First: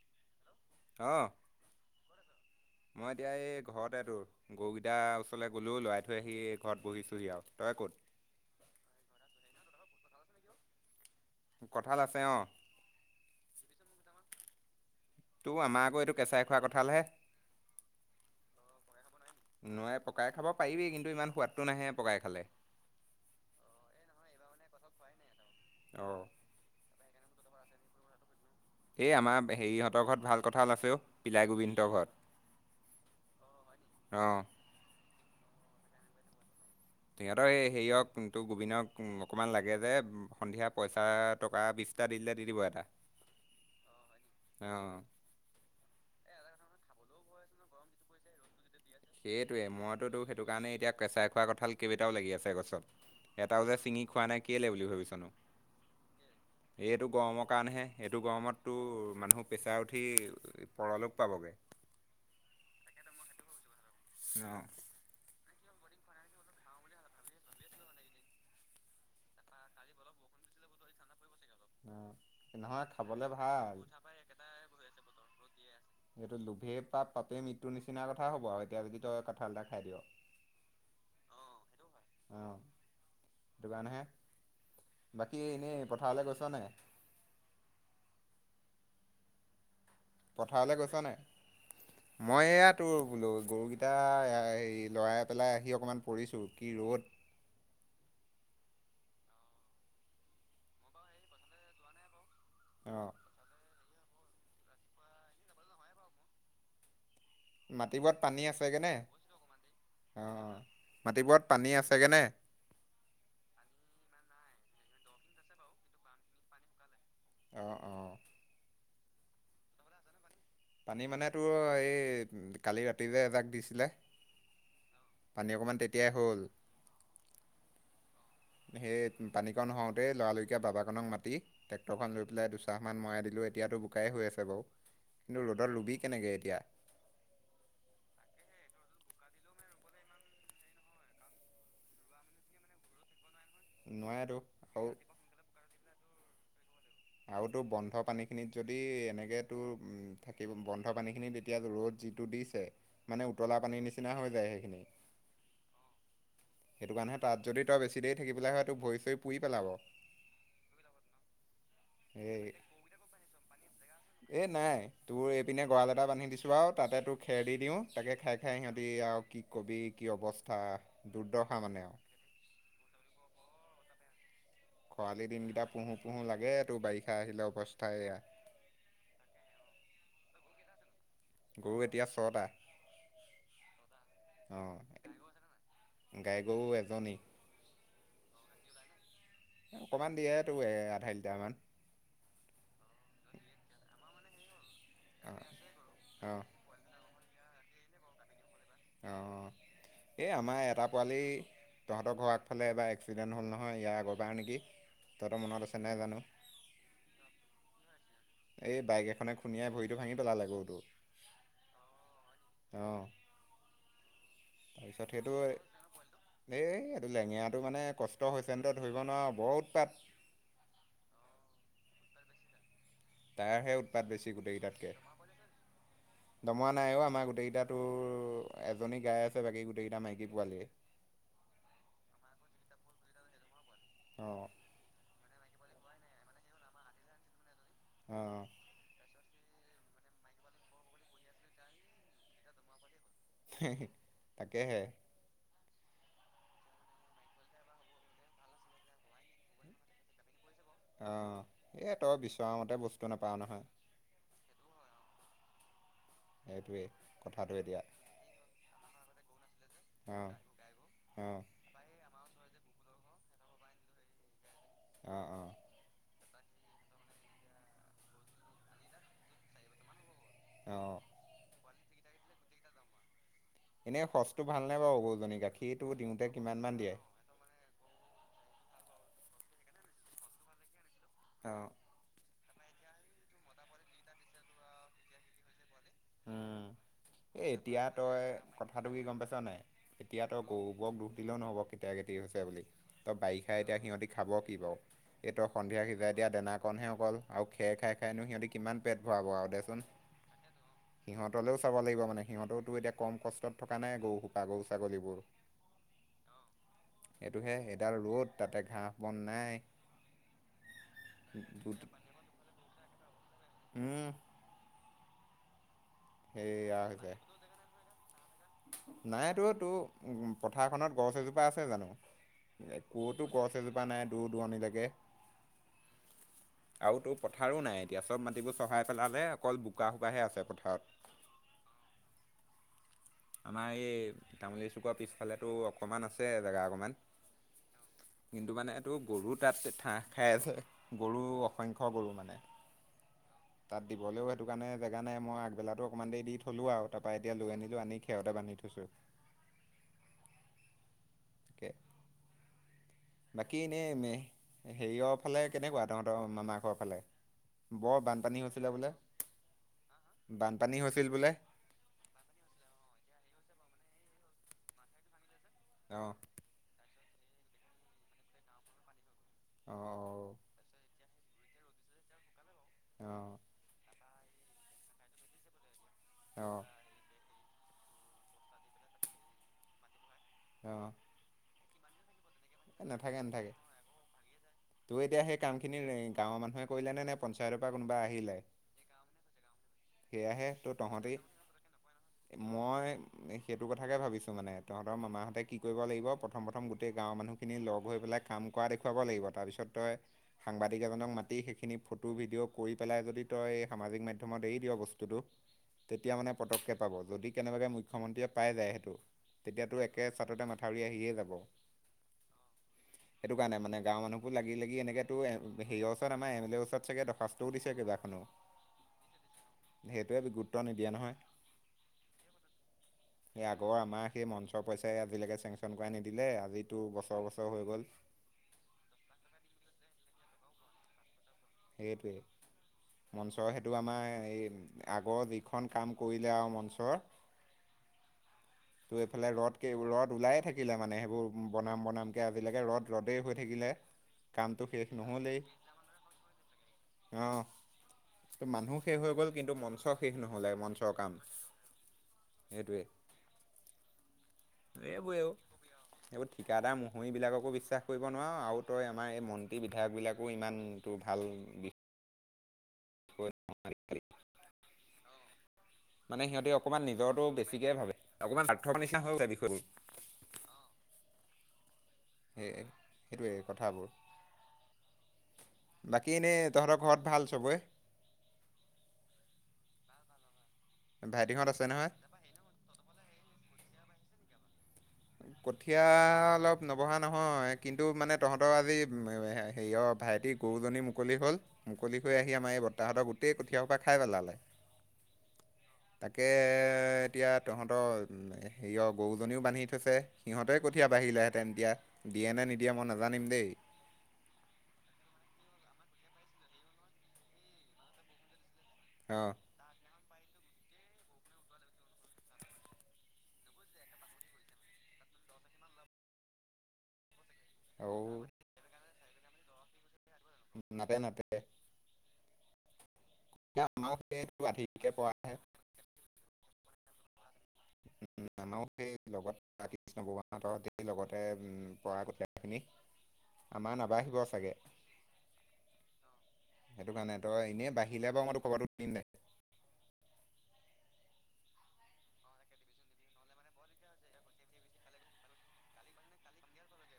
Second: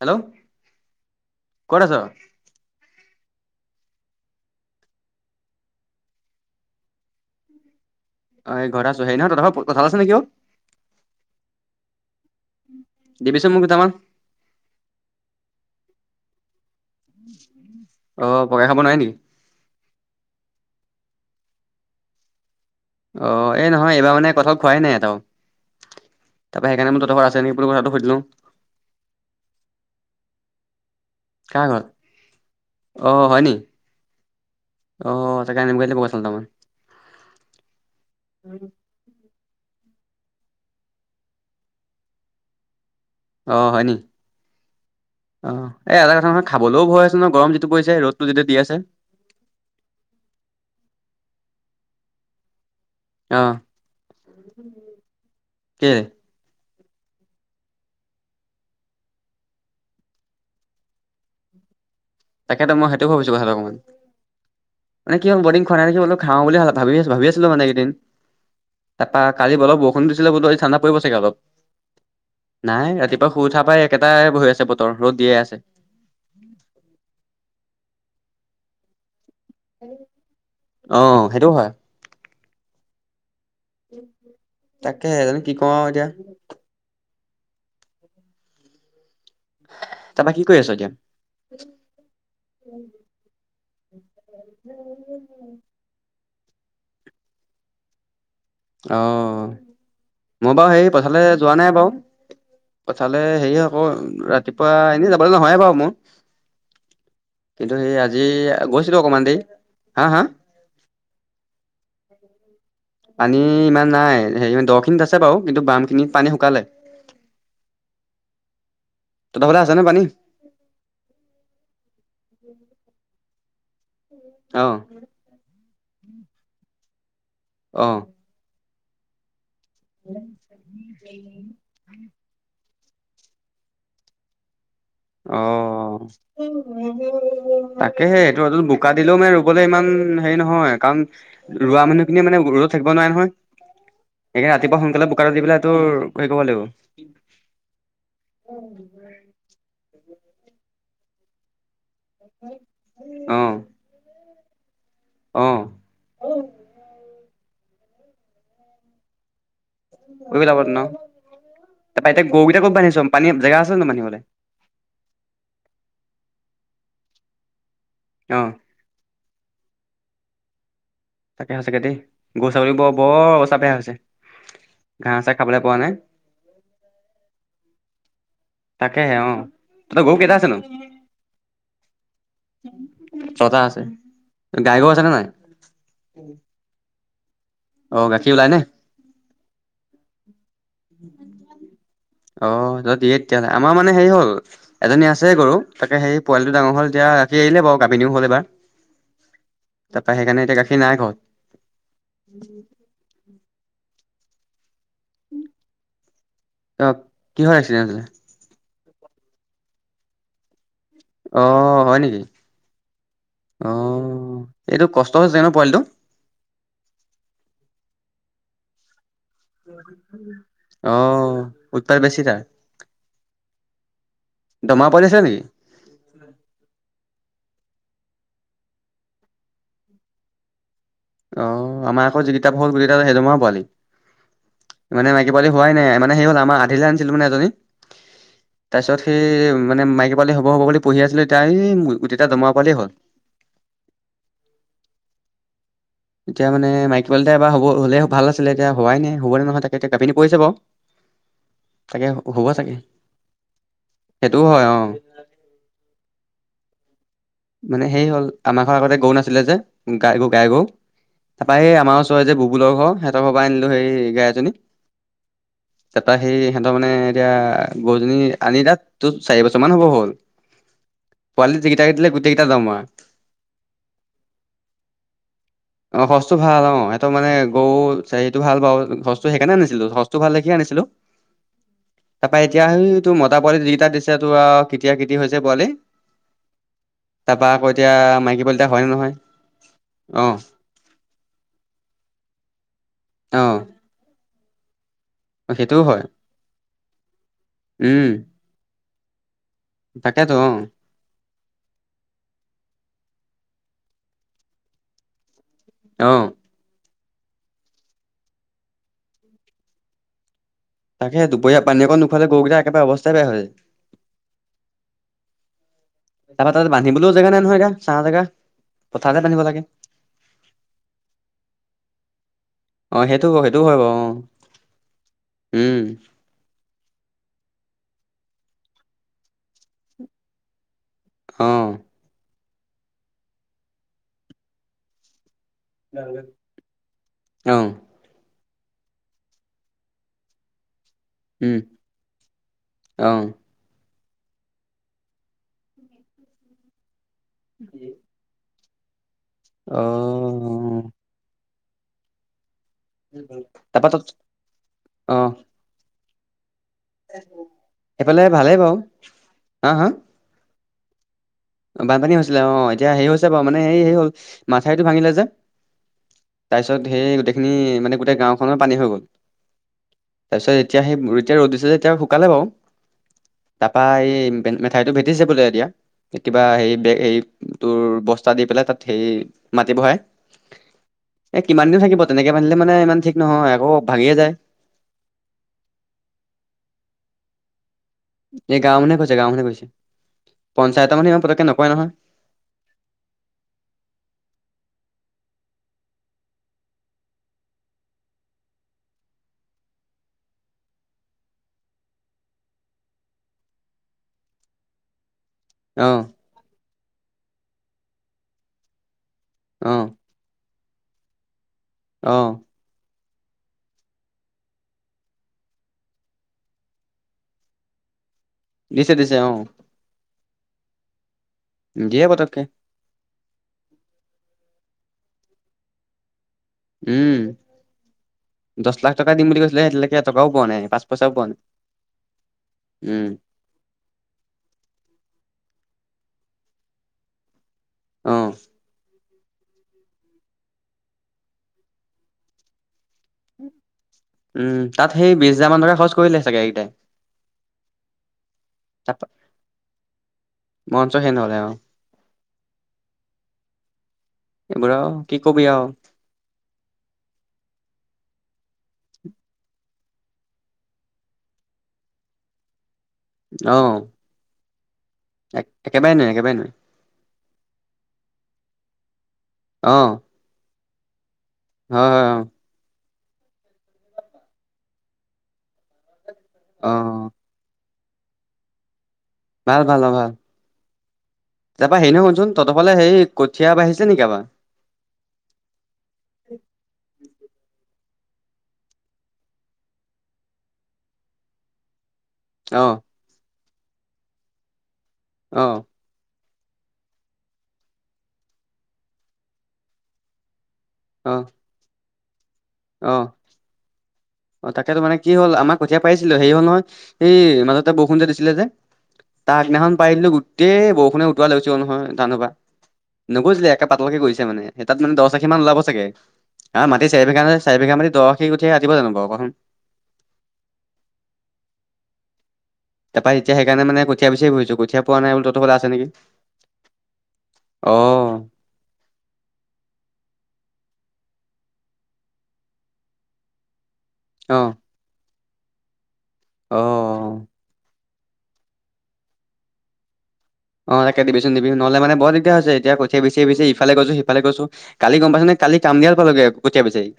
Hello অঁ কত আছ? মই এতিয়া এই ঘতে এ তোৰ গৰুকেইতাৰ ওচৰলৈ গ'লো লৰাই থৈ আহি ঘৰত বহিছোহি আৰু তই ক'ত? অ', এই ঘৰতে আছো হেৰি নহয়, তহঁতৰ ঘৰত কঁঠাল আছে নেকি অৌ? কঁঠাল আছে অঁ দিবিছোন মোক দুটামান। ত' আমাৰ আকৌ এইটো কেঁচাই খোৱা আ অ', পকাই খাব নোৱাৰে নেকি? নোৱাৰে পকাই খাব পাৰিবি কিন্তু ইমান সোৱাদটো নাহে পকাই খালে। অ', এ নহয় এইবাৰ মানে কঁঠাল খোৱাই নাই এটাও অঁ তাৰ পৰা সেইকাৰণে মই তঁহতৰ ঘৰত আছে [unintelligible] সুধিলো এ আমাৰ হেৰিহঁতৰ ঘৰত ভাল কঁঠাল আছে অ। পিলাই কাৰ ঘৰত? গোবিন্দ অ' হয় নি? হঁতৰ ঘৰত অ', অ', তাকেই আনিবগৈ লাগিব আচলতে মই। সিহঁতৰ এ হেৰিয়ক তোৰ গোবিন্দক অকমান লাগে যে সন্ধিয়া পইচা টকা বিশটা দি দিলে দি দিব এটা। অ', হয়নি অঁ অ, এই এটা কথা নহয় খাবলেও ভয় আছে ন গৰম যিটো পৰিছে ৰ'দটো যিটো দি আছে। সেইটোৱে মইতোতো সেইটো কাৰণে এতিয়া কেঁচাই খোৱাৰ কঁঠাল কেইবাটাও লাগি আছে গছত। অ' এটাও যে ছিঙি খোৱা নাই কেলে বুলি ভাবিছনো? কেলে? এইটো গৰমৰ কাৰণেহে এইটো গৰমত তোৰ মানুহ প্ৰেছাৰ উঠি পৰলৈক পাবগে। তাকেতো মই সেইটো ভাবিছো কথাটো অকমানে অ' মানে কি হল [unintelligible] খোৱা নাই দেখি বোলা খাওঁ বুলি ভাবি - ভাবি আছিলো মানে এইকেদিন। তাৰপা কালি অলপ বৰষুণ দিছিলে বোলো ঠাণ্ডা পৰিব চাগে অলপ। নহয় নাই খাবলে ৰাতিপুৱা শুই উঠা ভাল। পৰাই একেটাই হয় আছে বতৰ ৰ'দ দিয়ে আছে। পাপে মৃত্যু নিচিনা কথা হ'ব আৰু এতিয়া যদি তই কঁঠাল এটা খাই দিয়। অ' অ', সেইটো হয়। সেইটো কাৰণেহে তাকে, বাকী জানো কি কওঁ এনেই আৰু এতিয়া। পথাৰলৈ গৈছ নাই তাৰপৰা কি কৰি আছ পথাৰলৈ এতিয়া? গৈছ নাই? মই এয়া তোৰ বোলো গৰুকেইটা হে, লৰাই পেলাই আহি অকমান পৰিছো। কি ৰ'দ। অ', মই বাৰু সেই পথাৰলৈ যোৱা নাই বাৰু। অঁ পথাৰলে হেৰি আকৌ ৰাতিপুৱা এনেই যাবলৈ নহয়ে বাৰু মোৰ। কিন্তু সেই আজি গৈছিলো অকমান দেৰি। হা হা অ', মাটিবোৰত পানী আছেগে নে? পানী ইমান নাই, হেৰি দো খিনিত আছে বাৰু, কিন্তু বাম খিনিত পানী শুকালে। অ', অ', তহঁতৰ ফালে আছে নে পানী? পানী মানে তোৰ, এই কালি ৰাতি যে এজাক দিছিলে। অ পানী অকণমান তেতিয়াই হ'ল। অ', সেই পানী কণ হওতেই, লৰাললিকে বাবা কনক মাতি ট্ৰেক্টৰ খন লৈ পেলাই চাহ মান মই দিলোঁ, এতিয়াতো বোককেই হৈ আছে বাৰু। অ, কিন্তু ৰ'দত ৰুবি কেনেকে এতিয়া তাকেহে সেইটো এইটো [unintelligible] শুকা দিলেও মানে ৰুবলৈ ইমান হেৰি নহয় কাৰণ ৰুৱা মানুহখিনিয়ে মানে ৰ'দত থাকিব নোৱাৰে নহয়। নোৱাৰেতো সেই, ৰাতিপুৱা আৰু সোনকালে বোকাটা দি পেলাইটোৰ হে কৰিব লাগিব আৰু তোৰ বন্ধ পানী খিনিত যদি এনেকে তো উ থাকিব বন্ধ পানী খিনি, তেতিয়া ৰ'দ যিটো দিছে, মানে অ উতলা পানীৰ নিচিনা হৈ যায়, সেইখিনি অ', সেইটো কাৰণে তাত যদি তই বেছি দেৰি থাকি পেলাই হয়, তোৰ ভৰি চৰি পুৰি পেলাব। পুৰি যাব ন? তাৰপা এতিয়া গৰুকেইটা ক'ত বান্ধিছ পানী জেগা আছে জানো বান্ধিবলে এ নাই তোৰ এইপিনে গঁৰাল এটা বান্ধি দিছো আৰু। তাতে তোৰ, খেৰ দি দিও তাকে অ খাই, খাই সিহঁতি আৰু কি কবি কি অৱস্থা। তাকে দুৰ্দশা মানে সচাকে আৰু দেই, গৰু ছাগলী বৰ, বৰ অৱস্থা বেয়া হৈছে। ঘাঁহ খৰালি চাহ খাবলৈ দিনকেইটা পোৱা নাই পুহো পুহো লাগে তো বাৰিষা আহিলে অৱস্থাইয়া তাকেহে, অ, তহঁতৰ গৰু কেইটা আছে নো গৰু এতিয়া ছটা ছটা আছে, অঁ গাইক আছেনে নাই? গাই গৰু এজনী। অ, ' গাখীৰ ওলাইনে? অকণমান দিয়েতো, আধাই লিটাৰমান। অ, দিয়ে তেতিয়াহলে আমাৰ মানে হেৰি হ'ল, এজনী আছে গৰু তাকে হেৰি অঁ অঁ পোৱালি টো ডাঙৰ হল এতিয়া। আহিল বাৰু কাাপিনিও হল এবাৰ। অ, এই আমাৰ এটা নাই ঘৰত পোৱালি তহঁতৰ ঘৰ আগফালে এবাৰ এক্সিডেণ্ট হ'ল নহয়। হয়, ইয়াৰ আগৰ পৰাাৰ নেকি? তহঁতৰ মনত আছে নাই জানো? অ, কিহৰ এক্সিডেণ্টছিলে? এই বাইক এখনে খুন্দিয়াই, ভৰিতটো ভাঙি পেলাল গৰুটোৰ। অ, ' হয় নেকি? অঁ, অ', এইটো তাৰপিছত কষ্ট সেইটো হৈছে ন, পোৱালিটো? এই এইটো লেঙেৰাটো মানে কষ্ট হৈছেনে ধৰিব নোৱাৰ বৰ উৎপাত। অ, ' উৎপাত বেছি তাৰ তাইাৰহে উৎপাত বেছি দমৰা গোটেইকেইটাতকে, পোৱালি আছিলে নেকি দমৰা নাইও আমাৰ গোটেইকেইটাত তোৰ এজনী গাই আছে, বাকী গোটেই কেইটা মাইকী পোৱালীয়ে অ, ' আমাৰ আকৌ যিকেইটা হল, গোটকেই সেইদম পোৱালি, অঁ, মানে মাইকী পোৱালী হোৱাই নাই, মানে সেই হ'ল আমাৰ আধিলৈ আনিছিলো, মানে এজনী অঁ। তাৰ পিছত সেই মানে মাইকী পাল হ'ব, হ'ব বুলি পুহি আছিলো, এতিয়া এই তেতিয়া দমৰা পালে হ'ল তাকেহে এতিয়া মান মাইকিৱল এটা এবাৰ হব হলে ভালছিলে এতিয়া হোৱাই নে হ'ব নহয় তাকে এতি কপিনী পৰি কৰিছে বাৰু আহ এই তাকে তই হ'ব বিচৰা চাগে মতে বস্তু নাপাও নহয় সেইটোও হয় অ', [inaudible] এতিয়া। মানে সেই হ'ল আমাৰৰ আগতে গৰু নাছিলে যে গাই গ গাত গাই গৰু গ'ল। অ', তাৰাপৰা এই আমাৰ ওচৰ যে বুবুলৰ ঘৰ সিহঁতৰ ঘৰ পৰা আনিলো সেই গাই এজনী- অ', ত ত সেই সিহঁতৰ মানে এতিয়া গৰুজনী আনি তাত তোৰ চাৰি বছৰমানান হ'ব হ'ল অ', পোৱালি য কেইটা কেই দিলে গোটেই কেইটা দমৰা এনেই সচটো ভালনোই বাৰু গৌজনী গাখীৰটো দিওঁতে কিমান মান দিয়ে? সেইটো ভাল বু সচো সেইকাৰণে আনিছিলো সচ্তো ভাল দেখিয়ে আনিছিলো অ', তাৰ পৰা এতিয়া স তোৰ মতা পোৱালি যিকেইটা দিছে তোৰ কেতিয়া কেতি হৈছে পোৱালি উম, এ তাৰপা আকৌ এতিয়া তই মাইকী পোৱালি এটা হয় নে কথাটো কি নহয় গম পাইছ নাই অ এতিয়া তই গৌৰুবক দুখ দিলেও নহব কেতিয়া কেতিয়া হৈছে বুলি ত অ বাৰিষা এতিয়া সিহঁতি খাব বাৰু এইটো সেইটোও সন্ধিয়া হয় সিজাই দিয়া দানাকণহে অকল আৰু খেৰ খাই উম খাইনো সিহঁতি কিমান পেট ভৰাব আৰু দেচোন তাকেতো অ সিহঁতলেও কিবা মানে সিহঁতো এতিয়া কম কষ্টত থকা নাই গৰুসোপা গৰু ছাগলীবোৰ আহ, সেইটোহে এডাল ৰ'দ তাতে ঘাঁহ বন নাই তাকে দুপহৰীয়া পানী অকণ নোখোৱালে গৰুগা একেবাৰে অৱস্থাই বেয়া হয় উম, তাপা তাতে সেয়া হৈছে বান্ধিবলৈও জেগা নাই নহয় গা চাহ জেগা পথাৰতে বান্ধিব নাইতো লাগে তোৰ পথাৰখনত গছ এজোপা আছে জানো অ ক'তো সেইটো গছ সেইটো হয় এজোপা বাৰু নাই দূৰ অ দৰণিলৈকে উম আৰু তো পথাৰো নাই এতিয়া চব মাটিবোৰ চহাই পেলালে অকল বোকা সোকাহে আছে পথাৰত আহ, আমাৰ এই তামোল চুকা পিছফালে তটো অকমান আছে জোগা অকমান অ কিন্তু মানে এইটো গৰু তাত ঠাহ খাই আছে। গৰু উম অসংখ্য গৰু মানে অ তাত দিবলৈও সেইটো কাৰণে জেগা নাই মই আগবেকাটো অকমান দে দি থলো আৰু তাৰ পৰা এতিয়া লৈ আনিলো আনি খেৰতে বান্ধি থৈছো। আহ। তাক, বাকী তাৰপা তত এনেই হেৰিয়ৰ ফালে কেনেকুৱা তহঁতৰ মানাকক এইফালে ভালেই বাও, হা হা? পানী হৈছিল বোলে? বানপানী হৈছিলে অ', এতিয়া হেৰি হৈছে বাৰু মানে হে হেই হ'ল মাথাউৰিটো ভাঙিলে যে। অ', অ', তাৰপিছত সেই গোটেইখিনি মানে গোটেই গাওখনৰ পানী হৈ গ'ল। অ', তাৰপিছত এতিয়া সেই এতিয়া ৰ'দ দিছে এতিয়া শুকালে বাৰু, অ', তাৰপা এই মেঠাইতটো ভেটিছে বোলে এতিয়া কিবা অ'। হেই বে হেই তোৰ বস্তা দি পেলাই তাত সেই মাটি বহাই। অ', এ কিমান দিন থাকিব তেনেকে বান্ধিলে মানে এ ইমান ঠিক নাথাকে নহয় নাথাকে, আকৌ ভাঙিয়ে যায় তোৰ এতিয়া সেই কাম খিনি গাঁৱৰ মানুহে কৰিলে নে নে পঞ্চায়তৰ পৰা কোনোবা আহিলে এই গাঁও মানুহে কৈছে গাও মানুহে কৈছে, সেয়াহে তো পঞ্চায়তৰ তহঁতি মানুহে মই পতককে নকাই নহয়। মই সেইটো কথাকে ভাবিছো মানে তহঁতৰ মামাহঁতে কি কৰিব লাগিব প্ৰথম প্ৰথম গোটেই গাঁৱৰ মানুহ লগ হৈ পেলাই কাম কৰা দেখুৱাব লাগিব তাৰপিছত তই সাংবাদিক এজনক মাতি সেইখিনি ফটো ভিডিঅ কৰি পেলাই যদি তই সামাজিক মাধ্যমত এৰি দিয় বস্তুতটো অ তেতিয়া মানে পতক্ষেপ পাব যদি কেনেবাকৈ মুখ্যমন্ত্ৰীয়ে পাই যায় সেইটো অ তেতিয়াতো একে চাটতে মাথাউৰি আহিয়ে যাব। অ'। সেইটো কাৰণে মানে গাঁওৰ মানুহবোৰ লাগি লাগি এনেকেত এ হেৰিয়ৰ ওচৰত আমাৰ এম এল ৰ ওচৰত চাগে দখাস্তও দিছে কিবা কোনো। দিছে দিছে অ'। ত নিদিয়ে নহয়, দিয়ে পতককে সে আগৰ আমাৰ সেই ম প পইচাই আজিলৈকে চেংচন কৰাই নিদিলে আজিতো বছৰ উম, বছৰ হৈ গ'ল দচ লাখ টকা দিম বুলি কৈছিলে সেইতিলৈকে এটকাও পোৱা নাই পাঁচ পইচাও পোৱা নাই। উম সেইটোৱেই মঞ্চ সেইটো আমাৰ এই আগৰ যিখন কাম কৰিলে আৰু মঞ্চৰ অ'। ত' এইফালে ৰদক ৰদ ওলে থাকিলে মানে সেইবোৰ বনাম বনামকে আজিলৈকে ৰ'দ ৰ'দেই হৈ থাকিলে। উম কামটো শেষ তাত সেই বিশ নহ'লেই হাজাৰ মান টকা খৰচ কৰিলে চাগে কেইটাই। অঁ ত' মানুহ শেষ হৈ গ'ল কিন্তু মঞ্চ শেষ নহলে মঞ্চৰ মঞ্চ কাম। সেই নহ'লে আৰু এইটোৱে। এইবোৰ আৰু কি এইবোৰও কবি আৰু এইবোৰ ঠিকাদাৰ মোহৰি বিলাককো বিশ্বাস কৰিব নোৱাৰ আৰু তই আমাৰ এই মন্ত্ৰী বিধায়কবিলাকো ইমানটো ভাল বিষ অ'। একেবাৰে নোৱাৰি মানে একেবাৰে সিহঁতি নোৱাৰি অকণমান নিজৰতটো বেছিকে ভাবে অকণমান স্বাৰ্থ নি হ গ বিষয়বোৰ অ হয় হয় অ'। সেইটোৱেই কথাবোৰ, বাকী এনেই অ তহঁতৰ ঘৰত ভাল চবেই? ভাল ভাল অ' ভাল। ভাইটিহঁত আছে তাৰপা হে নহয় নহ শুনচোন তহঁতৰফালে সেই কঠীয়া বাঢ়িছে নেকি আবাৰ? কঠীয়া অলপ নবঢ়হা নহয় কিন্তু এইটো মানে তহঁতৰ আজি হেৰিয়ৰ ভাইটি গৰুজনী মুকলি হ'ল মুকলি হৈ আহি আমাৰ এই অ বত্তাহতৰ গোটেই কঠীয়া সপা পৰা খাই পেলালে। অ'। তাকে এতিয়া তহঁতৰ হেৰিয় গৰুজনীও বান্ধি থৈছে সিহঁতে কঠিয়া অ বাঢ়িলেহেঁতেন তেতিয়া দিয়ে নে নিদিয়ে মই অ নাজানিম দেই অ', তাকেত তো মানে কি হ'ল আমাক কঠীয়া পাৰিছিলো হেৰি হ'ল নহয় সেই মাজতে বৰষুণ যে দিছিলে যে অ তাৰ আগদিনাখন পাৰ দিলো গোটেই বৰষুণে উতুৱোৱা লাগিছিল নহয় জানো নগৈজছিলে একে পাতলকে গৈছে মানে স তাত মানে দহ আশী মান ওলাব চাগে হ মাটি চাৰ ভোগহে চাৰি বিঘা মাটি আৰু দহশী উঠিয় ৰাতিব জানো বাৰু ককচোন নাপায় নাপে তাৰপৰা এতিয়া সেইকাৰণে মানে কঠীয়া বিচাৰি সেইটো ফুৰিছো কঠীয়া আধিকে পোৱা নাই বোলো তহঁতৰ ফালে আছে নেকি অ', নানাও সেই লগত ৰা কৃষ্ণ ভগৱানহতৰ লগতে পৰা কটখিনি আমাৰ নাবাঢ়িব অ', চাগে সেইটো কাৰণে অ', তই এনেই বাহিলে বাৰু মইতো খবৰটো দিম দে অ তাক দিবিচোন দিবি নহলে মানে বৰ দিগদাৰ হৈছে এতিয়া কঠিয়া বিচি ইফালে গৈছো সিফালে গৈছো কালি গম পা নে কালি কামৰিয়াল পালগে কঠীয়া বিচাৰি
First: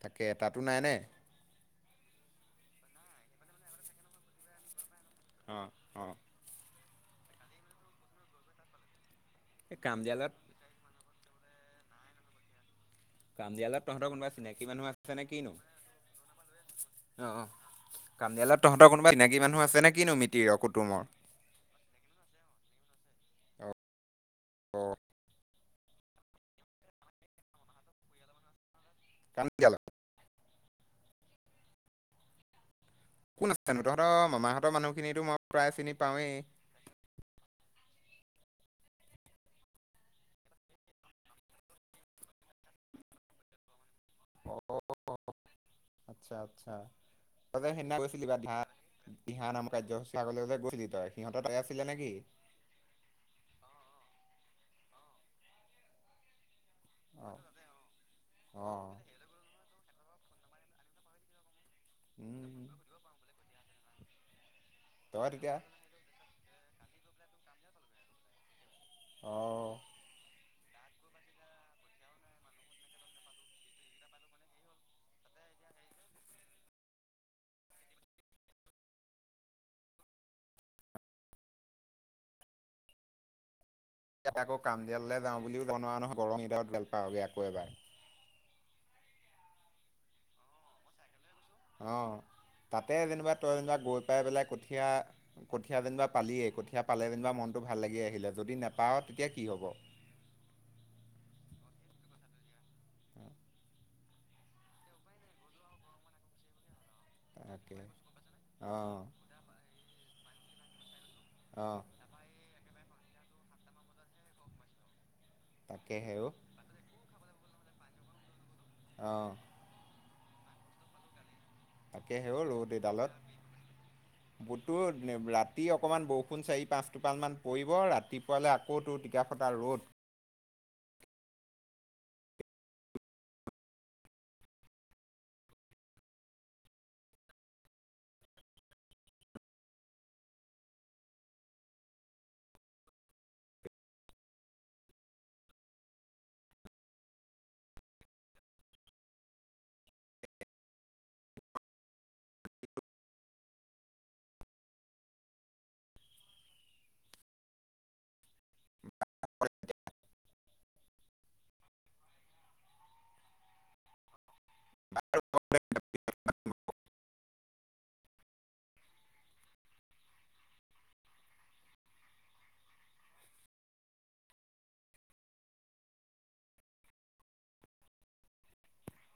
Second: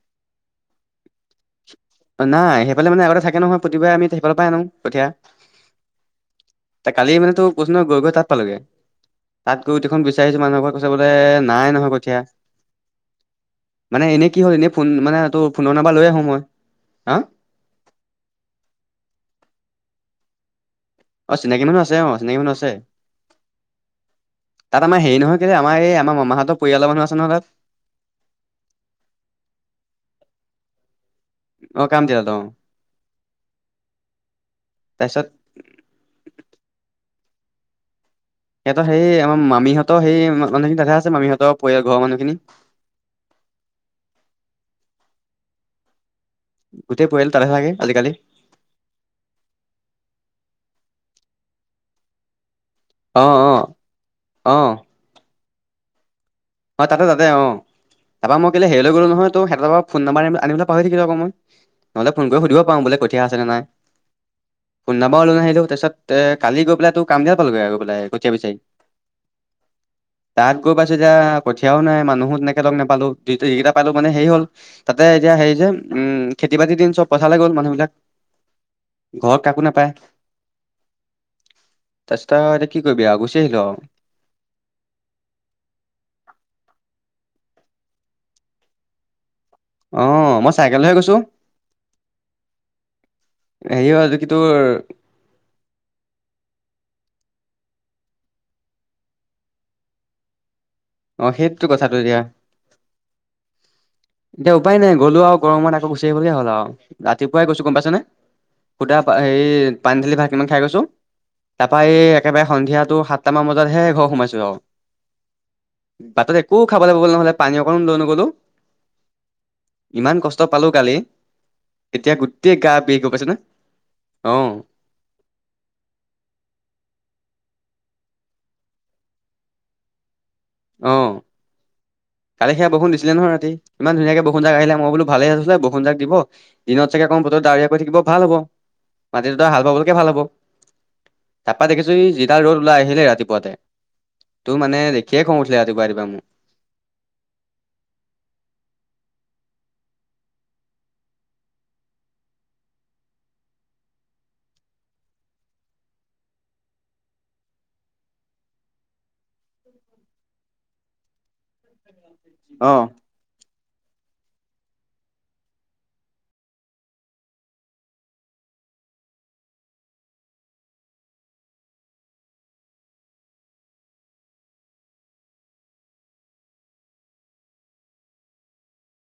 তাকে এটাতো নাইনে? নাই সেইফালে মানে আগতে থাকে নহয় প্ৰতিবাৰে আমি সেইফালৰ পৰা আনো কঠিয়া। অ', অ', কালি মানে তো কৈছ নহ গৈ গৈ তাত পালগে তাত গৈ এই দেখন কামদিয়ালত বিচাৰিছো মানুহৰ ঘৰ কৈ চাব ব নাই নহয় কঠীয়া কামদিয়ালত মানে তহঁতৰ কোনোবা এনেই কি হ'ল চিনাকি এনে মানুহ ফোন আছে মানে নে তোৰ কিনো ফোনৰ নম্বাৰ লৈ আহো অ কামডিয়ত তহঁতৰ কোনোবা চিনাকী মানুহ আছে নে কিনো মিতিৰ কুটুমৰ? অ', চিনাকি মানুহ আছে-অ চিনাকি মানুহ আছে। তাত অ', আমাৰ হেৰি নহয় কেলৈ আমাৰ এই আমাৰ মামাহঁতৰ পৰিয়ালৰ মানুহ আছে নহয় তাত। [unintelligible] অ', কামদিয়ালত কোন আছেনো তহঁতৰ মামাহঁতৰ মানুহখিনিতো তাৰপিছত মই প্ৰায় চিনি পাওঁৱেই সিহঁতৰ সেই আমাৰ মামীহঁতৰ সেই মানুহখিনি তাদে আছে মামীহঁতৰ পৰিয়াল ঘৰৰ মানুহখিনি আচ্ছা আচ্ছা গোটেই পৰিয়াল তাতহে ততে থাকে সেদিনা আজিকালি গৈছিলি বাা ধানান আাম কাৰ্যসূচী আগ গৈছিলি তই সিহঁত তাই আছিলে নেকি? আহ, আহ, আহ, অ', তাতে তাতে অ তাৰা মই কেলে হেৰি ল অ', গলো নহয় ততে পৰা ফোনম্বাৰ আনিবলৈ পাহৰি থাকিল আকৌ মই নহলে ফোন কৰি সুধিব উম, পাৰো বোলে কঠীয়াা আছে নে নাই ফোন নাব তই ওলো ন তেতিয়া আহিলো তাৰপছত এ কালি গৈ পাই ত কাম দিয় পালগৈ আৰুৈ পেলাই কঠিয়াব বিচাৰি অ', তাত গৈ পাইছতিয়া কঠিয়ও নাই মানুহো তেনেকে লগ নাপালো দুই যকেইটা পালো মানে হেৰি হ'ল তাতে এতিয়া হেৰি যে উম খেতি বাতি দিন চব পইচালৈ গ'ল মানুহবিলাক ঘৰত কাকো নাপায় তাৰতা এতিয়া কি কৰিবি গুচি আহিলো ইতিয়াত আকৌ কামডিয়াললৈ যাওঁ বুলিও জনোৱা নহয় গৰং ইদাহত গেল পাওঁগৈ আকৌ এবাৰ অ', মই চাইকেল হৈ গৈছো আহ, তাতে যেনিবা তই যেনিবা হেৰি গৈ হ'ল পাই কি পেলাই তোৰ কঠীয়া কঠীয়া যেনিবা পালিয় কঠীয়া ভাল ম ভ য নাওঁ তেতিয়া হ অ', সেইটো কথাটো দিয়া এতিয়া উপায় নাই গ'লো আৰু গৰমত আকৌ গুচি আহিবলগীয়া হ'ল আৰু ৰাতিপুৱাই গৈছো গম তাকে পাইছেনেে সুদা অঁ হেৰি পানী ঢালি ভাত কিমান খাই গৈছো অঁ তাৰপৰা এই একেবাৰে সন্ধিয়াতো সাতটাামান বজাতহে ঘৰ সোমাইছো আৰু তাকে হেও বাটত একো খাবলৈ গ'ল নহলে পানী অকনমান লৈ নগ'লো অ', ইমান কষ্ট পালো গালি এতিয়া তাকে হেও গোটেই ৰ'দ গা ব গ এইডালত পাইছো ন বুতো ৰাতি অকমান বৰষুণ চাৰি পাঁচ টো পাঁচ মান কৰিব, ৰাতিপুৱালৈ আকৌ তোৰ টিকাফটা ৰ'দ। অ'। কালি সেয়া ববৰষূন দিছিলে নহয় ৰাতি, ইমান ধুনীয়াকে বসন জাক আহিলে মই বোলো ভালে আছিলে বখুন জাক দিব দিনত চাগে অকন বতৰ ডাৱৰীয়া কৰি থাকিব ভাল হব, মাটি দুটা হাল বাবলৈকে ভাল হব। তাৰপা দেখিছো ই, যিডাল ৰ'দ ওলাই আহিলে ৰাতিপুৱাতে। তোৰ মানে দেখিয়ে খং উঠিলে ৰাতিপুৱা ৰাতিুৱা মোৰ। অ'। [unintelligible]